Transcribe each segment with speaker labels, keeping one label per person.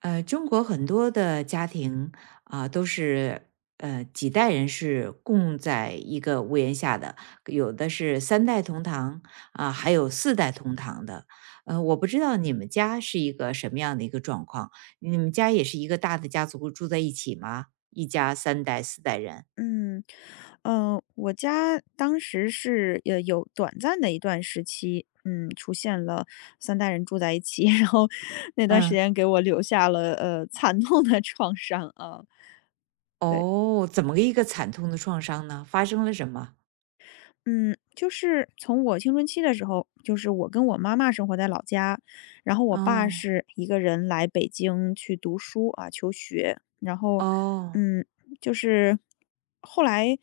Speaker 1: 中国很多的家庭啊、都是几代人是共在一个屋檐下的，有的是三代同堂啊、还有四代同堂的。我不知道你们家是一个什么样的一个状况，你们家也是一个大的家族住在一起吗？一家三代四代人？
Speaker 2: 嗯，我家当时是有短暂的一段时期，出现了三代人住在一起，然后那段时
Speaker 1: 嗯。
Speaker 2: 间给我留下了惨痛的创伤啊，对。
Speaker 1: 哦，怎么个一个惨痛的创伤呢？发生了什么？
Speaker 2: 嗯，就是从我青春期的时候，就是我跟我妈妈生活在老家，然后我爸
Speaker 1: 哦
Speaker 2: 是一个人来北京去读书啊，求学，然后，
Speaker 1: 哦
Speaker 2: 嗯，就是后来，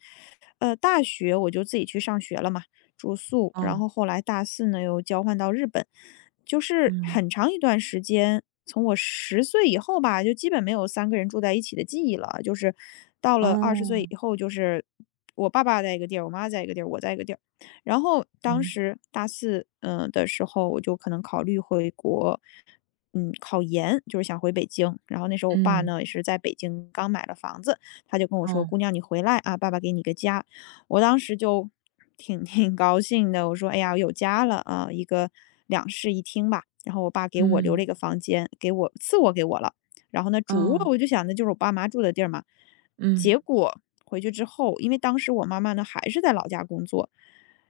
Speaker 2: 大学我就自己去上学了嘛，住宿，然
Speaker 1: 哦，
Speaker 2: 后后来大四呢又交换到日本，就是
Speaker 1: 嗯，
Speaker 2: 很长一段时间，从我十岁以后吧，就基本没有三个人住在一起的记忆了。就是到了20岁
Speaker 1: 哦，
Speaker 2: 以后，就是我爸爸在一个地儿，我妈在一个地儿，我在一个地儿。然后当
Speaker 1: 嗯
Speaker 2: 时大四的时候，我就可能考虑回国，考研，就是想回北京。然后那时候我爸
Speaker 1: 嗯，
Speaker 2: 呢，也是在北京刚买了房子，他就跟我说：“姑
Speaker 1: 哦。
Speaker 2: 娘，你回来啊，爸爸给你个家。”我当时就挺高兴的，我说：“哎呀，我有家了啊，一个两室一厅吧。”然后我爸给我留了一
Speaker 1: 嗯，
Speaker 2: 个房间，给我次卧给我了。然后呢，主卧
Speaker 1: 哦，
Speaker 2: 我就想的就是我爸妈住的地儿嘛。结
Speaker 1: 嗯，
Speaker 2: 果回去之后，因为当时我妈妈呢还是在老家工作，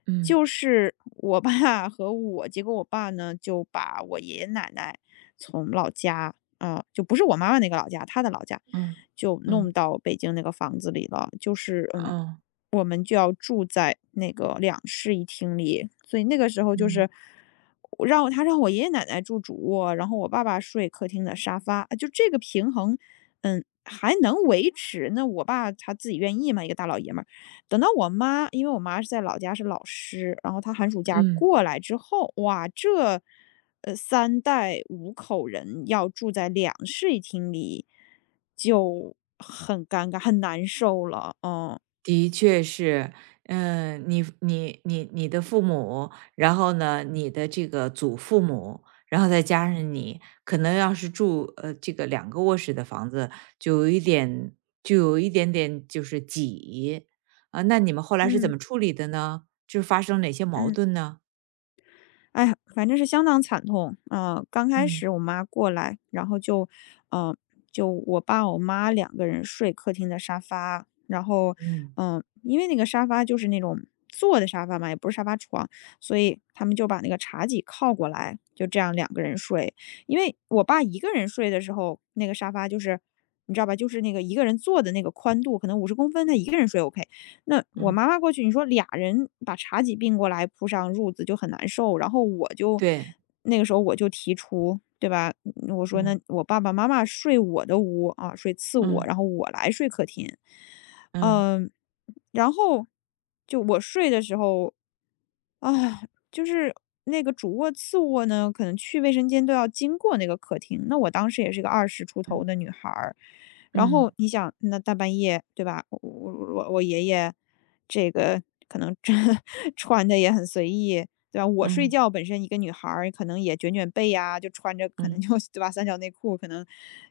Speaker 1: 嗯，
Speaker 2: 就是我爸 和我，结果我爸呢就把我爷爷奶奶从老家啊、就不是我妈妈那个老家，他的老家，
Speaker 1: 嗯，
Speaker 2: 就弄
Speaker 1: 嗯，
Speaker 2: 到北京那个房子里了。就是
Speaker 1: 哦，
Speaker 2: 我们就要住在那个两室一厅里，所以那个时候就
Speaker 1: 嗯，
Speaker 2: 是我让我他让我爷爷奶奶住主卧，然后我爸爸睡客厅的沙发，啊就这个平衡，还能维持。那我爸他自己愿意嘛，一个大老爷们儿。等到我妈，因为我妈是在老家是老师，然后她寒暑假
Speaker 1: 嗯，
Speaker 2: 过来之后，哇，这三代五口人要住在两室一厅里，就很尴尬，很难受了，
Speaker 1: 的确是。嗯，你的父母，然后呢，你的这个祖父母，然后再加上你，可能要是住这个2个卧室的房子，就有一点，就有一点点就是挤啊。那你们后来是怎
Speaker 2: 嗯。
Speaker 1: 么处理的呢？就是发生哪些矛
Speaker 2: 嗯，
Speaker 1: 盾呢？
Speaker 2: 哎呀反正是相当惨痛。刚开
Speaker 1: 嗯
Speaker 2: 始我妈过来，然后就，嗯，就我爸我妈两个人睡客厅的沙发，然后，
Speaker 1: 嗯
Speaker 2: 因为那个沙发就是那种坐的沙发嘛，也不是沙发床，所以他们就把那个茶几靠过来，就这样两个人睡。因为我爸一个人睡的时候，那个沙发就是，你知道吧，就是那个一个人坐的那个宽度，可能50公分，他一个人睡 OK。那我
Speaker 1: 嗯，
Speaker 2: 妈妈过去，你说俩人把茶几并过来铺上褥子就很难受，然后
Speaker 1: 对，
Speaker 2: 那个时候我就提出，对吧？我说那
Speaker 1: 嗯
Speaker 2: 我爸爸妈妈睡我的屋啊，睡次卧，
Speaker 1: 嗯
Speaker 2: 然后我来睡客厅。
Speaker 1: 嗯
Speaker 2: 嗯，然后就我睡的时候，啊，就是那个主卧、次卧呢，可能去卫生间都要经过那个客厅。那我当时也是个二十出头
Speaker 1: 嗯
Speaker 2: 的女孩儿，然后
Speaker 1: 嗯。
Speaker 2: 你想，那大半夜，对吧？我爷爷这个可能这 穿的也很随意，对吧？我睡
Speaker 1: 嗯
Speaker 2: 觉本身一个女孩儿，可能也卷卷被呀、就穿着可能
Speaker 1: 嗯
Speaker 2: 就 对吧，三角内裤可能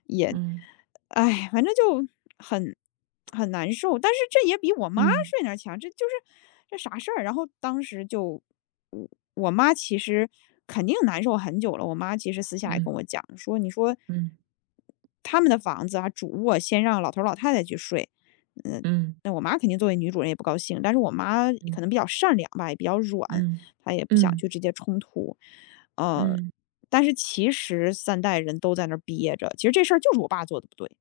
Speaker 2: 也，
Speaker 1: 嗯
Speaker 2: 哎，反正很。很难受，但是这也比我妈
Speaker 1: 嗯
Speaker 2: 睡那儿强，这就是这啥事儿？然后当时就，我我妈其实肯定难受很久了。我妈其实私下也跟
Speaker 1: 嗯
Speaker 2: 我讲说，你说
Speaker 1: 嗯
Speaker 2: 他们的房子啊，主卧先让老头儿老太太去睡，嗯，
Speaker 1: 嗯
Speaker 2: 那我妈肯定作为女主人也不高兴，但是我妈
Speaker 1: 嗯
Speaker 2: 可能比较善良吧，也比较软，
Speaker 1: 嗯
Speaker 2: 她也不想
Speaker 1: 嗯
Speaker 2: 去直接冲突，呃，但是其实三代人都在那儿憋着，其实这事儿就是我爸做的不对。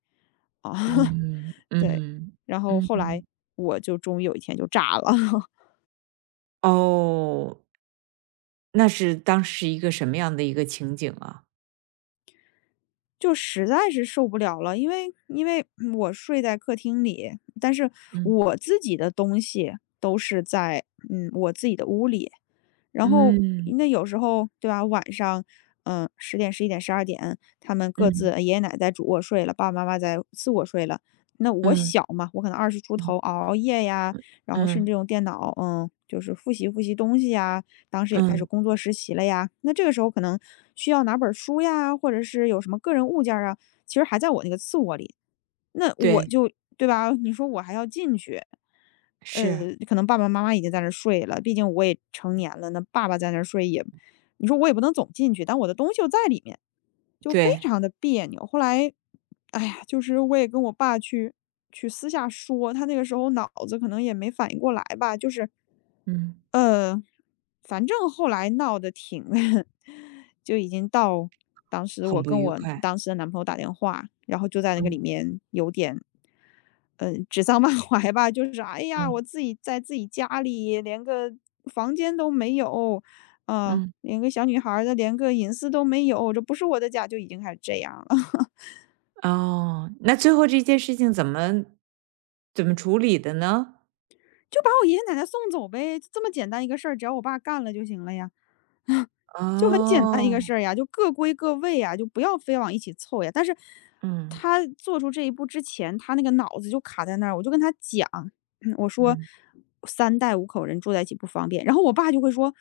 Speaker 2: 啊，
Speaker 1: 嗯
Speaker 2: 对，
Speaker 1: 嗯
Speaker 2: 然后
Speaker 1: 嗯
Speaker 2: 后来
Speaker 1: 嗯。
Speaker 2: 我就终于有一天就炸了，
Speaker 1: 哦，那是当时一个什么样的一个情景啊？
Speaker 2: 就实在是受不了了，因为我睡在客厅里，但是
Speaker 1: 嗯
Speaker 2: 我自己的东西都是在我自己的屋里。然后
Speaker 1: 嗯
Speaker 2: 那有时候对吧，晚上10点、11点、12点，他们各自
Speaker 1: 嗯
Speaker 2: 爷爷奶奶在主卧睡了，爸爸妈妈在次卧睡了。那我
Speaker 1: 嗯
Speaker 2: 小嘛，我可能二十出
Speaker 1: 嗯
Speaker 2: 头熬夜呀，然后甚
Speaker 1: 嗯
Speaker 2: 至用电脑，就是复习复习东西呀，当时也开始
Speaker 1: 嗯，
Speaker 2: 工作实习了呀，那这个时候可能需要哪本书呀，或者是有什么个人物件儿啊，其实还在我那个次卧里。那我
Speaker 1: 对，
Speaker 2: 就对吧？你说我还要进去，
Speaker 1: 是，
Speaker 2: 可能爸爸妈妈已经在那儿睡了，毕竟我也成年了，那爸爸在那儿睡也你说我也不能总进去，但我的东西又在里面，就非
Speaker 1: 对，
Speaker 2: 常的别扭。后来，哎呀，就是我也跟我爸去私下说，他那个时候脑子可能也没反应过来吧，就是，
Speaker 1: 嗯，
Speaker 2: 呃，反正后来闹得挺 就已经到当时
Speaker 1: 很
Speaker 2: 我
Speaker 1: 不
Speaker 2: 跟
Speaker 1: 愉
Speaker 2: 我
Speaker 1: 快。
Speaker 2: 当时的男朋友打电话，然后就在那个里
Speaker 1: 嗯
Speaker 2: 面有点。指桑骂槐吧，就是哎呀，我
Speaker 1: 嗯
Speaker 2: 自己在自己家里连个房间都没有，
Speaker 1: 嗯。
Speaker 2: 连个小女孩儿的连个隐私都没有，这不是我的家就已经开始这样了，
Speaker 1: 哦，那最后这件事情怎么处理的呢？
Speaker 2: 就把我爷爷奶奶送走呗，就这么简单一个事儿，只要我爸干了就行了呀。就很简单一个
Speaker 1: 哦，
Speaker 2: 事儿呀，就各归各位呀，就不要非往一起凑呀。但是
Speaker 1: 嗯
Speaker 2: 他做出这一步之前，他那个脑子就卡在那儿，我就跟他讲，我说
Speaker 1: 嗯。
Speaker 2: 三代五口人住在一起不方便，然后我爸就会说，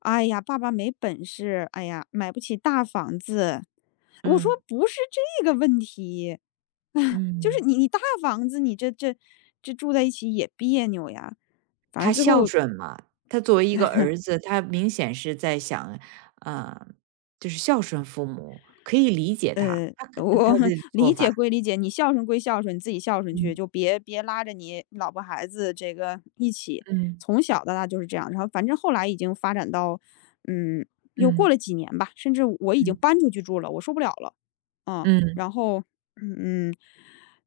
Speaker 2: 哎呀，爸爸没本事，哎呀，买不起大房子。我说
Speaker 1: 嗯。
Speaker 2: 不是这个问题，就是
Speaker 1: 嗯。
Speaker 2: 你大房子，你这住在一起也别扭呀。反正
Speaker 1: 他
Speaker 2: 最
Speaker 1: 孝
Speaker 2: 后
Speaker 1: 顺嘛，他作为一个儿子，他明显是在想，呃，就是孝顺父母，可以理解他，
Speaker 2: 呃，我
Speaker 1: 他 的做
Speaker 2: 理
Speaker 1: 法。
Speaker 2: 解归理解，你孝顺归孝顺，你自己孝顺去，
Speaker 1: 嗯
Speaker 2: 就别拉着你老婆孩子这个一起。
Speaker 1: 嗯
Speaker 2: 从小到大就是这样，然后反正后来已经发展到，嗯，又过了
Speaker 1: 嗯
Speaker 2: 几年吧，甚至我已经
Speaker 1: 嗯
Speaker 2: 搬出去住了，我受不了了。嗯，
Speaker 1: 嗯
Speaker 2: 然后嗯，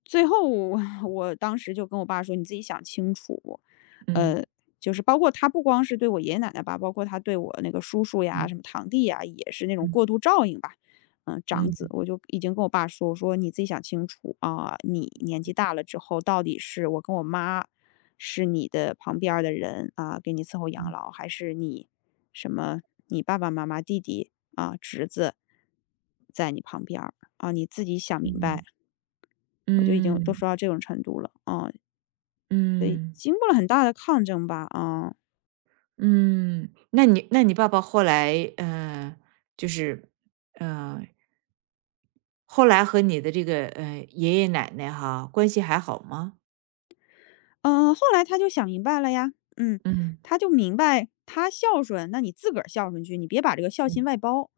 Speaker 2: 最后我 我当时就跟我爸说，你自己想清楚，
Speaker 1: 嗯
Speaker 2: 呃，就是包括他不光是对我爷爷奶奶吧，包括他对我那个叔叔呀、
Speaker 1: 嗯
Speaker 2: 什么堂弟呀，也是那种
Speaker 1: 嗯
Speaker 2: 过度照应吧。长
Speaker 1: 嗯
Speaker 2: 子，
Speaker 1: 嗯
Speaker 2: 我就已经跟我爸说，我说你自己想清楚啊，你年纪大了之后，到底是我跟我妈是你的旁边儿的人啊，给你伺候养老，还是你什么你爸爸妈妈、弟弟啊、侄子在你旁边儿啊，你自己想明白。我就已经都
Speaker 1: 嗯
Speaker 2: 说到
Speaker 1: 嗯
Speaker 2: 这种程度了啊，所以
Speaker 1: 嗯
Speaker 2: 经过了很大的抗争吧，啊。
Speaker 1: 嗯，那你爸爸后来，就是，呃，后来和你的这个爷爷奶奶哈关系还好吗？
Speaker 2: 嗯，后来他就想明白了呀。嗯，
Speaker 1: 嗯
Speaker 2: 他就明白他孝顺，那你自个儿孝顺去，你别把这个孝心
Speaker 1: 嗯。
Speaker 2: 外包。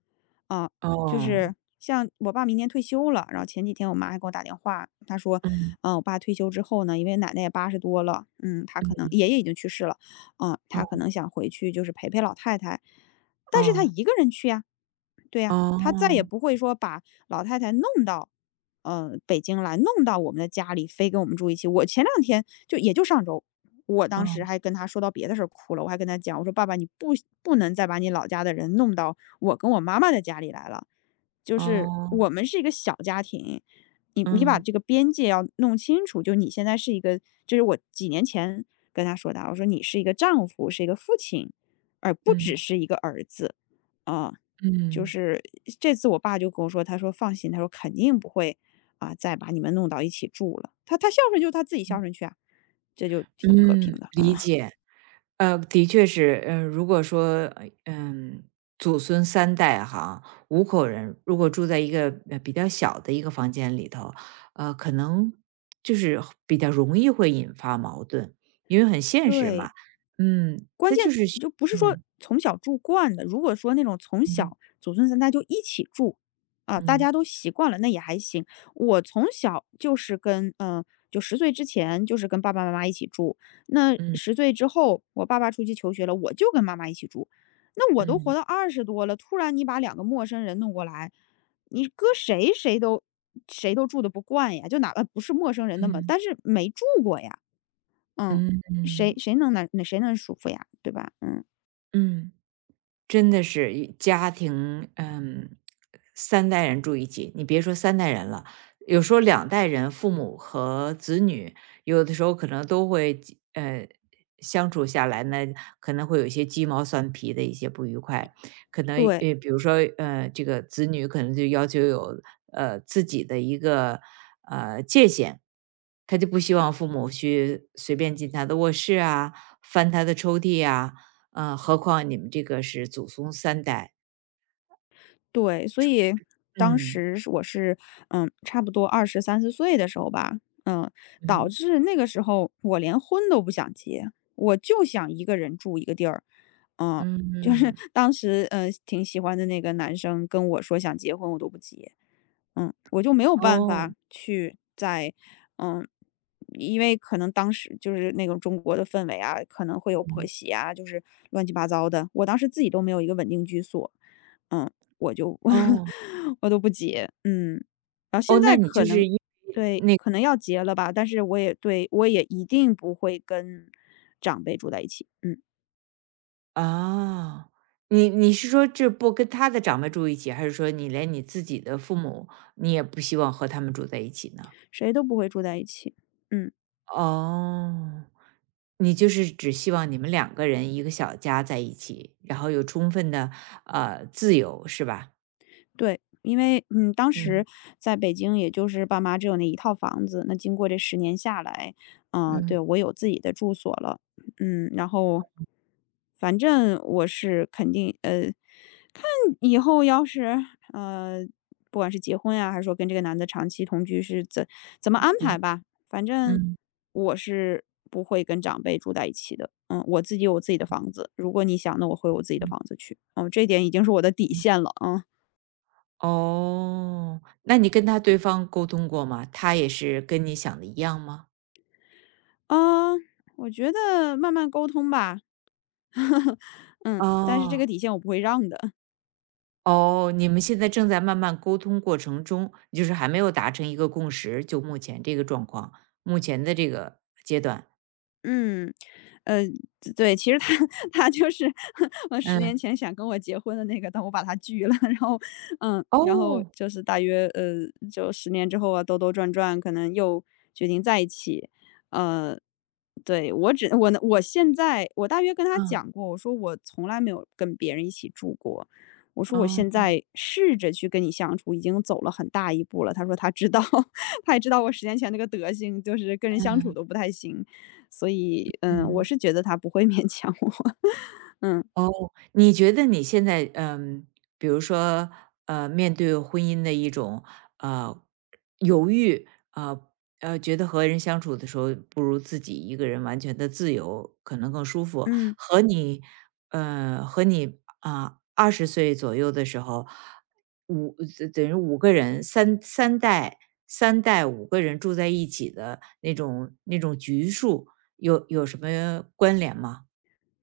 Speaker 2: 啊，就
Speaker 1: 哦，
Speaker 2: 是像我爸明年退休了，然后前几天我妈还给我打电话，她说，
Speaker 1: 嗯，
Speaker 2: 我爸退休之后呢，因为奶奶也80多了，他可能
Speaker 1: 嗯，
Speaker 2: 爷爷已经去世了，
Speaker 1: 哦，
Speaker 2: 他可能想回去就是陪陪老太太，但是他
Speaker 1: 哦，
Speaker 2: 一个人去呀、对呀，他再也
Speaker 1: 哦，
Speaker 2: 不会说把老太太弄到，北京来，弄到我们的家里，非跟我们住一起。我前两天就也就上周，我当
Speaker 1: 哦，
Speaker 2: 时还跟他说到别的事儿哭了，我还跟他讲，我说爸爸，你不能再把你老家的人弄到我跟我妈妈的家里来了，就是
Speaker 1: 哦，
Speaker 2: 我们是一个小家庭，你把
Speaker 1: 嗯，
Speaker 2: 这个边界要弄清楚，就你现在是一个，就是我几年前跟他说的啊，我说你是一个丈夫，是一个父亲，而不只
Speaker 1: 嗯，
Speaker 2: 是一个儿子，啊、就是这次我爸就跟我说，他说：“放心，他说肯定不会再把你们弄到一起住了。”他孝顺就他自己孝
Speaker 1: 嗯，
Speaker 2: 顺去啊，这就挺和平
Speaker 1: 嗯，
Speaker 2: 的啊，
Speaker 1: 理
Speaker 2: 嗯，
Speaker 1: 解。的确是。如果说，祖孙三代哈，五口人如果住在一个比较小的一个房间里头，可能就是比较容易会引发矛盾，因为很现实
Speaker 2: 对。
Speaker 1: 嘛。嗯，
Speaker 2: 关
Speaker 1: 他
Speaker 2: 键
Speaker 1: 就是
Speaker 2: 你
Speaker 1: 需
Speaker 2: 就不是说
Speaker 1: 嗯
Speaker 2: 从小住惯的，如果说那种从
Speaker 1: 嗯
Speaker 2: 小祖孙三代就一起住，啊，大
Speaker 1: 嗯
Speaker 2: 家都习惯了，那也还行。我从小就是跟就十岁之前就是跟爸爸妈妈一起住，那
Speaker 1: 嗯嗯
Speaker 2: 十岁之后我爸爸出去求学了，我就跟妈妈一起住。那我都活
Speaker 1: 嗯。
Speaker 2: 到二十多了，突然你把两个陌生人弄过来，你搁谁谁都住的不惯呀，就哪怕不是陌生人那么
Speaker 1: 嗯
Speaker 2: 但是没住过呀。嗯，
Speaker 1: 嗯嗯
Speaker 2: 谁能舒服呀，对吧？嗯，
Speaker 1: 嗯，真的是一家庭。嗯，三代人住一起，你别说三代人了，有时候两代人，父母和子女，有的时候可能都会呃相处下来呢，可能会有一些鸡毛蒜皮的一些不愉快，可能
Speaker 2: 对。
Speaker 1: 比如说这个子女可能就要求有自己的一个界限，他就不希望父母去随便进他的卧室啊，翻他的抽屉啊。嗯，何况你们这个是祖宗三代。
Speaker 2: 对，所以当
Speaker 1: 嗯，
Speaker 2: 时是我是，嗯，差不多23、24岁的时候吧，嗯，导
Speaker 1: 嗯。
Speaker 2: 致那个时候我连婚都不想结，我就想一个人住一个地儿。嗯，就是
Speaker 1: 嗯，
Speaker 2: 当时，挺喜欢的那个男生跟我说想结婚，我都不结。嗯，我就没有办
Speaker 1: 哦，
Speaker 2: 法去在嗯，因为可能当时就是那种中国的氛围啊，可能会有婆
Speaker 1: 嗯。
Speaker 2: 媳啊，就是乱七八糟的。我当时自己都没有一个稳定居所，嗯，我就
Speaker 1: 哦，
Speaker 2: 我都不结，嗯，然后现
Speaker 1: 哦，
Speaker 2: 在
Speaker 1: 那你
Speaker 2: 可
Speaker 1: 就
Speaker 2: 能
Speaker 1: 是因为
Speaker 2: 对
Speaker 1: 那
Speaker 2: 可能要结了吧，但是我也对我也一定不会跟长辈住在一起，嗯，
Speaker 1: 啊。哦，你你是说这不跟他的长辈住一起，还是说你连你自己的父母，你也不希望和他们住在一起呢？
Speaker 2: 谁都不会住在一起，嗯。
Speaker 1: 哦，你就是只希望你们两个人一个小家在一起，然后有充分的，自由是吧？
Speaker 2: 对，因为嗯，当时
Speaker 1: 嗯。
Speaker 2: 在北京，也就是爸妈只有那一套房子。那经过这十年下来，嗯，
Speaker 1: 嗯，
Speaker 2: 对，我有自己的住所了。嗯，然后反正我是肯定看以后要是，呃，不管是结婚呀，还是说跟这个男的长期同居是怎么
Speaker 1: 嗯，
Speaker 2: 安
Speaker 1: 嗯
Speaker 2: 排吧，反正
Speaker 1: 嗯。
Speaker 2: 我是不会跟长辈住在一起的。嗯，我自己有我自己的房子，如果你想，那我回我自己的房子去。嗯，这一点已经是我的底线了，嗯。
Speaker 1: 哦，那你跟他对方沟通过吗？他也是跟你想的一样吗？
Speaker 2: 嗯，我觉得慢慢沟通吧。嗯，但是这个
Speaker 1: 哦，
Speaker 2: 底线我不会让的。
Speaker 1: 哦，你们现在正在慢慢沟通过程中，就是还没有达成一个共识，就目前这个状况，目前的这个阶段。
Speaker 2: 嗯，呃，对，其实他 他就是 我十年
Speaker 1: 嗯，
Speaker 2: 前想跟我结婚的那个，但我把他拒了。然后，嗯，然后
Speaker 1: 哦，
Speaker 2: 就是大约就十年之后啊，兜兜转转，可能又决定在一起。呃，对我呢，我现在我大约跟他
Speaker 1: 嗯，
Speaker 2: 讲过，我说我从来没有跟别人一起住过，我说我
Speaker 1: 哦，
Speaker 2: 现在试着去跟你相处，已经走了很大一步了。他说他知道，他也知道我10年前那个德行，就是跟人相处
Speaker 1: 嗯
Speaker 2: 都不太行，所以嗯，我
Speaker 1: 嗯。
Speaker 2: 是觉得他不会勉强我，嗯
Speaker 1: 哦，你觉得你现在，嗯，比如说，面对婚姻的一种呃犹豫，呃觉得和人相处的时候不如自己一个人完全的自由，可能更舒服。
Speaker 2: 嗯。
Speaker 1: 和你，和你啊，20岁左右的时候，五等于五个人，三代五个人住在一起的那种局数，有什么关联吗？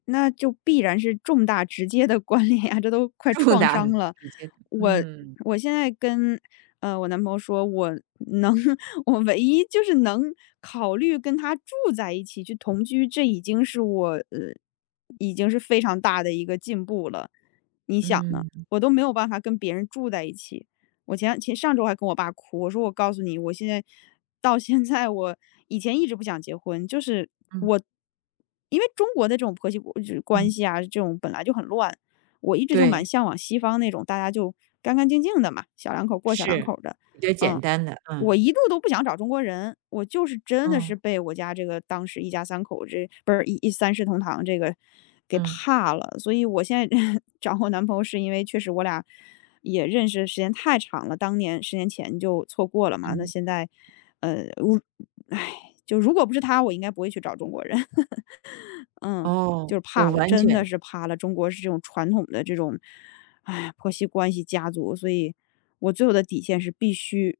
Speaker 2: 那就必然是重大直接的关联呀，这都快
Speaker 1: 重
Speaker 2: 创
Speaker 1: 大
Speaker 2: 伤
Speaker 1: 里
Speaker 2: 了。
Speaker 1: 直接的。
Speaker 2: 我
Speaker 1: 嗯，
Speaker 2: 我现在跟，呃，我男朋友说，我能 我唯一就是能考虑跟他住在一起去同居，这已经是我，呃，已经是非常大的一个进步了。你想呢？
Speaker 1: 嗯，
Speaker 2: 我都没有办法跟别人住在一起。我前上周还跟我爸哭，我说我告诉你，我现在到现在我以前一直不想结婚，就是
Speaker 1: 嗯，
Speaker 2: 我因为中国的这种婆媳就是关
Speaker 1: 嗯，
Speaker 2: 系啊，这种本来就很乱，我一直就蛮
Speaker 1: 对，
Speaker 2: 向往西方那种大家就干干净净的嘛，小两口过小两
Speaker 1: 是，
Speaker 2: 口的，
Speaker 1: 比较简
Speaker 2: 嗯。
Speaker 1: 单的。
Speaker 2: 我
Speaker 1: 嗯，
Speaker 2: 一度都不想找中国人，我就是真的是
Speaker 1: 嗯，
Speaker 2: 被我家这个当时一家三口这不是一三世同堂这个给
Speaker 1: 嗯，
Speaker 2: 怕了，所以我现在 找我男朋友是因为确实我俩也认识时间太长了，当年十年前就错过了嘛，那
Speaker 1: 嗯，
Speaker 2: 现在呃，如唉，就如果不是他，我应该不会去找中国人。嗯，
Speaker 1: 哦，
Speaker 2: 就是
Speaker 1: 我
Speaker 2: 怕了，
Speaker 1: 完
Speaker 2: 真的
Speaker 1: 全
Speaker 2: 是怕了。中国是这种传统的这种，哎，婆媳关系、家族，所以我最后的底线是必须，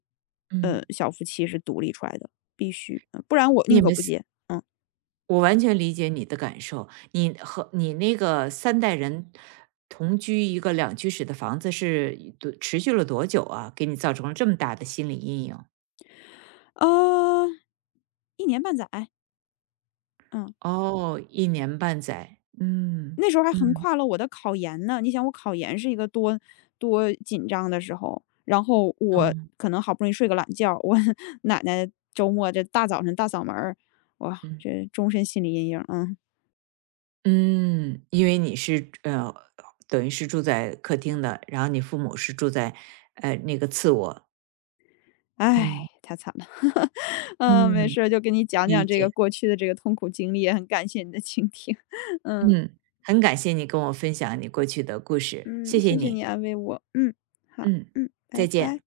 Speaker 1: 嗯，
Speaker 2: 小夫妻是独立出来的，必须，嗯不然我宁
Speaker 1: 你
Speaker 2: 可
Speaker 1: 们
Speaker 2: 不
Speaker 1: 四
Speaker 2: 结。嗯，
Speaker 1: 我完全理解你的感受。你和你那个三代人同居一个两居室的房子多持续了多久啊？给你造成了这么大的心理阴影？
Speaker 2: 呃一年半载，嗯，
Speaker 1: 哦一年半载。嗯，
Speaker 2: 那时候还横
Speaker 1: 嗯，
Speaker 2: 跨了我的考研呢。你想我考研是一个多紧张的时候，然后我
Speaker 1: 嗯，
Speaker 2: 可能好不容易睡个懒觉，我 奶奶周末这大早晨大嗓门儿，哇，
Speaker 1: 嗯。
Speaker 2: 这终身心理阴影，嗯。
Speaker 1: 嗯，因为你是等于是住在客厅的，然后你父母是住在那个次卧。
Speaker 2: 唉，
Speaker 1: 嗯
Speaker 2: 太惨了。嗯，没
Speaker 1: 嗯，
Speaker 2: 事儿就给你讲
Speaker 1: 理
Speaker 2: 讲这个
Speaker 1: 解。
Speaker 2: 过去的这个痛苦经历，也很感谢你的倾听。嗯
Speaker 1: 嗯，很感谢你跟我分享你过去的故事，谢
Speaker 2: 嗯，
Speaker 1: 谢
Speaker 2: 谢谢
Speaker 1: 你。
Speaker 2: 你安慰我。嗯，好，
Speaker 1: 嗯，
Speaker 2: 嗯，拜
Speaker 1: 再见。
Speaker 2: 拜。